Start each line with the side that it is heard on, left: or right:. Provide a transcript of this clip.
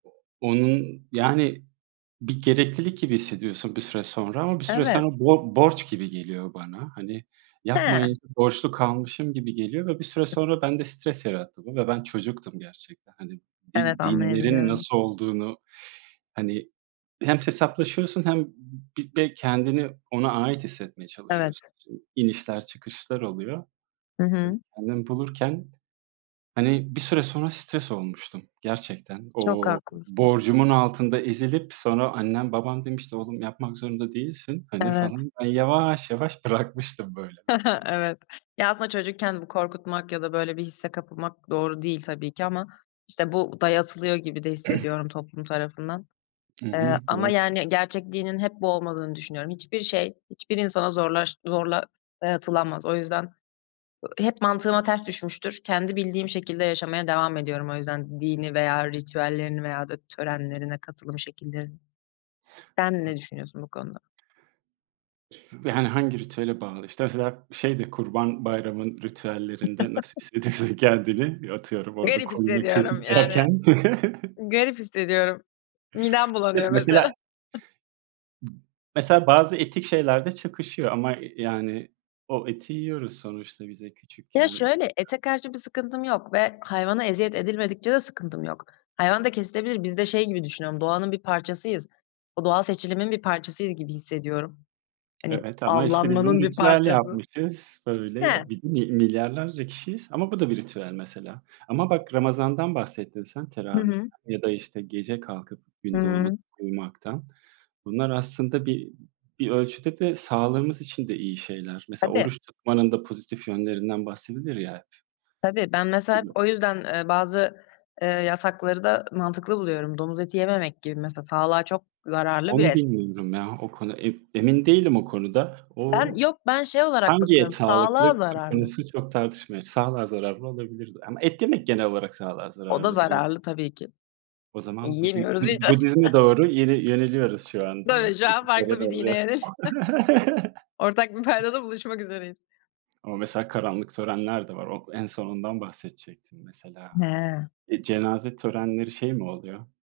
right: Onun yani bir gereklilik gibi hissediyorsun bir süre sonra. Ama bir süre
left: Evet.
right: sonra bor borç gibi geliyor bana. Hani,
left: He.
right: yapmayınca borçlu kalmışım gibi geliyor ve bir süre sonra bende stres yarattı bu. Ve ben çocuktum gerçekten. Hani
left: Evet,
right: di dinlerin
left: anlayabiliyorum.
right: nasıl olduğunu, hani, hem hesaplaşıyorsun hem bir de kendini ona ait hissetmeye
left: Evet.
right: çalışıyorsun. İnişler çıkışlar oluyor.
left: Hı
right: Böyle,
left: hı.
right: kendimi bulurken, hani, bir süre sonra stres olmuştum gerçekten.
left: Çok
right: O
left: haklısın.
right: borcumun altında ezilip sonra annem babam demişti: "Oğlum yapmak zorunda değilsin." hani,
left: Evet.
right: falan. Ben yavaş yavaş bırakmıştım böyle mesela.
left: Evet. Ya ama çocukken bu korkutulmak ya da böyle bir hisse kapılmak doğru değil tabii ki ama işte bu dayatılıyor gibi de hissediyorum toplum tarafından.
right: Hı
left: Eee,
right: hı,
left: ama
right: doğru.
left: yani gerçek dinin hep bu olmadığını düşünüyorum. Hiçbir şey hiçbir insana zorlaş zorla dayatılamaz. O yüzden, ııı, hep mantığıma ters düşmüştür. Kendi bildiğim şekilde yaşamaya devam ediyorum o yüzden dini veya ritüellerini veya da törenlerine katılım şekillerini. Sen ne düşünüyorsun bu konuda?
right: [unintelligible] Yani hangi ritüele bağlı işte mesela şeyde Kurban Bayramı'nın ritüellerinde nasıl hissediyorsun kendini? Atıyorum orada
left: Garip
right: koyunu
left: hissediyorum
right: kesip
left: yani.
right: yerken.
left: Garip hissediyorum. Midem
right: İşte
left: bulanıyor
right: mesela
left: mesela.
right: Mesela bazı etik şeylerde çakışıyor. Ama y yani o eti yiyoruz sonuçta bize
left: Ya
right: küçükken
left: şöyle,
right: orada
left: ete karşı bir sıkıntım yok ve hayvana eziyet edilmedikçe de sıkıntım yok. Hayvan da kesilebilir. Biz de şey gibi düşünüyorum, doğanın bir parçasıyız. O doğal seçilimin bir parçasıyız gibi hissediyorum. Hani
right: Evet ama işte biz bunu
left: avlanmanın bir
right: ritüel
left: parçası.
right: yapmışız.
left: He.
right: Böyle bir mil milyarlarca kişiyiz. Ama bu da bir ritüel mesela. Ama bak Ramazan'dan bahsettin sen,
left: Hı hı.
right: teravihten ya da işte gece kalkıp gün doğmadan
left: Hıı.
right: uyumaktan. Bunlar aslında bir, bir ölçüde de sağlığımız için de iyi şeyler. Mesela
left: Tabii.
right: oruç tutmanın da pozitif yönlerinden bahsedilir ya.
left: Tabii, ben mesela hep
right: Tabii.
left: o yüzden, eee, bazı, eee, yasakları da mantıklı buluyorum. Domuz eti yememek gibi mesela. Sağlığa çok zararlı bir
right: Onu
left: et.
right: bilmiyorum ya, o konu. E emin değilim o konuda.
left: Ben
right: O
left: yok, ben şey olarak
right: Hangi
left: bakıyorum.
right: et sağlıklı
left: Sağlığa
right: ko
left: zararlı.
right: konusu çok tartışmalı. Sağlığa zararlı olabilir de. Ama et yemek genel olarak sağlığa
left: O da
right: zararlı biraz.
left: zararlı tabii ki.
right: O zaman Budi
left: Yiyemiyoruz
right: Budi
left: işte.
right: Budizm'e doğru yine, yöneliyoruz şu anda.
left: Tabii şu an farklı bir dine yöneldik.
right: [unintelligible]
left: Ortak bir paydada buluşmak üzereyiz.
right: Ama mesela karanlık törenler de var. O en son ondan bahsedecektim mesela.
left: He.
right: Eee, cenaze törenleri şey mi oluyor?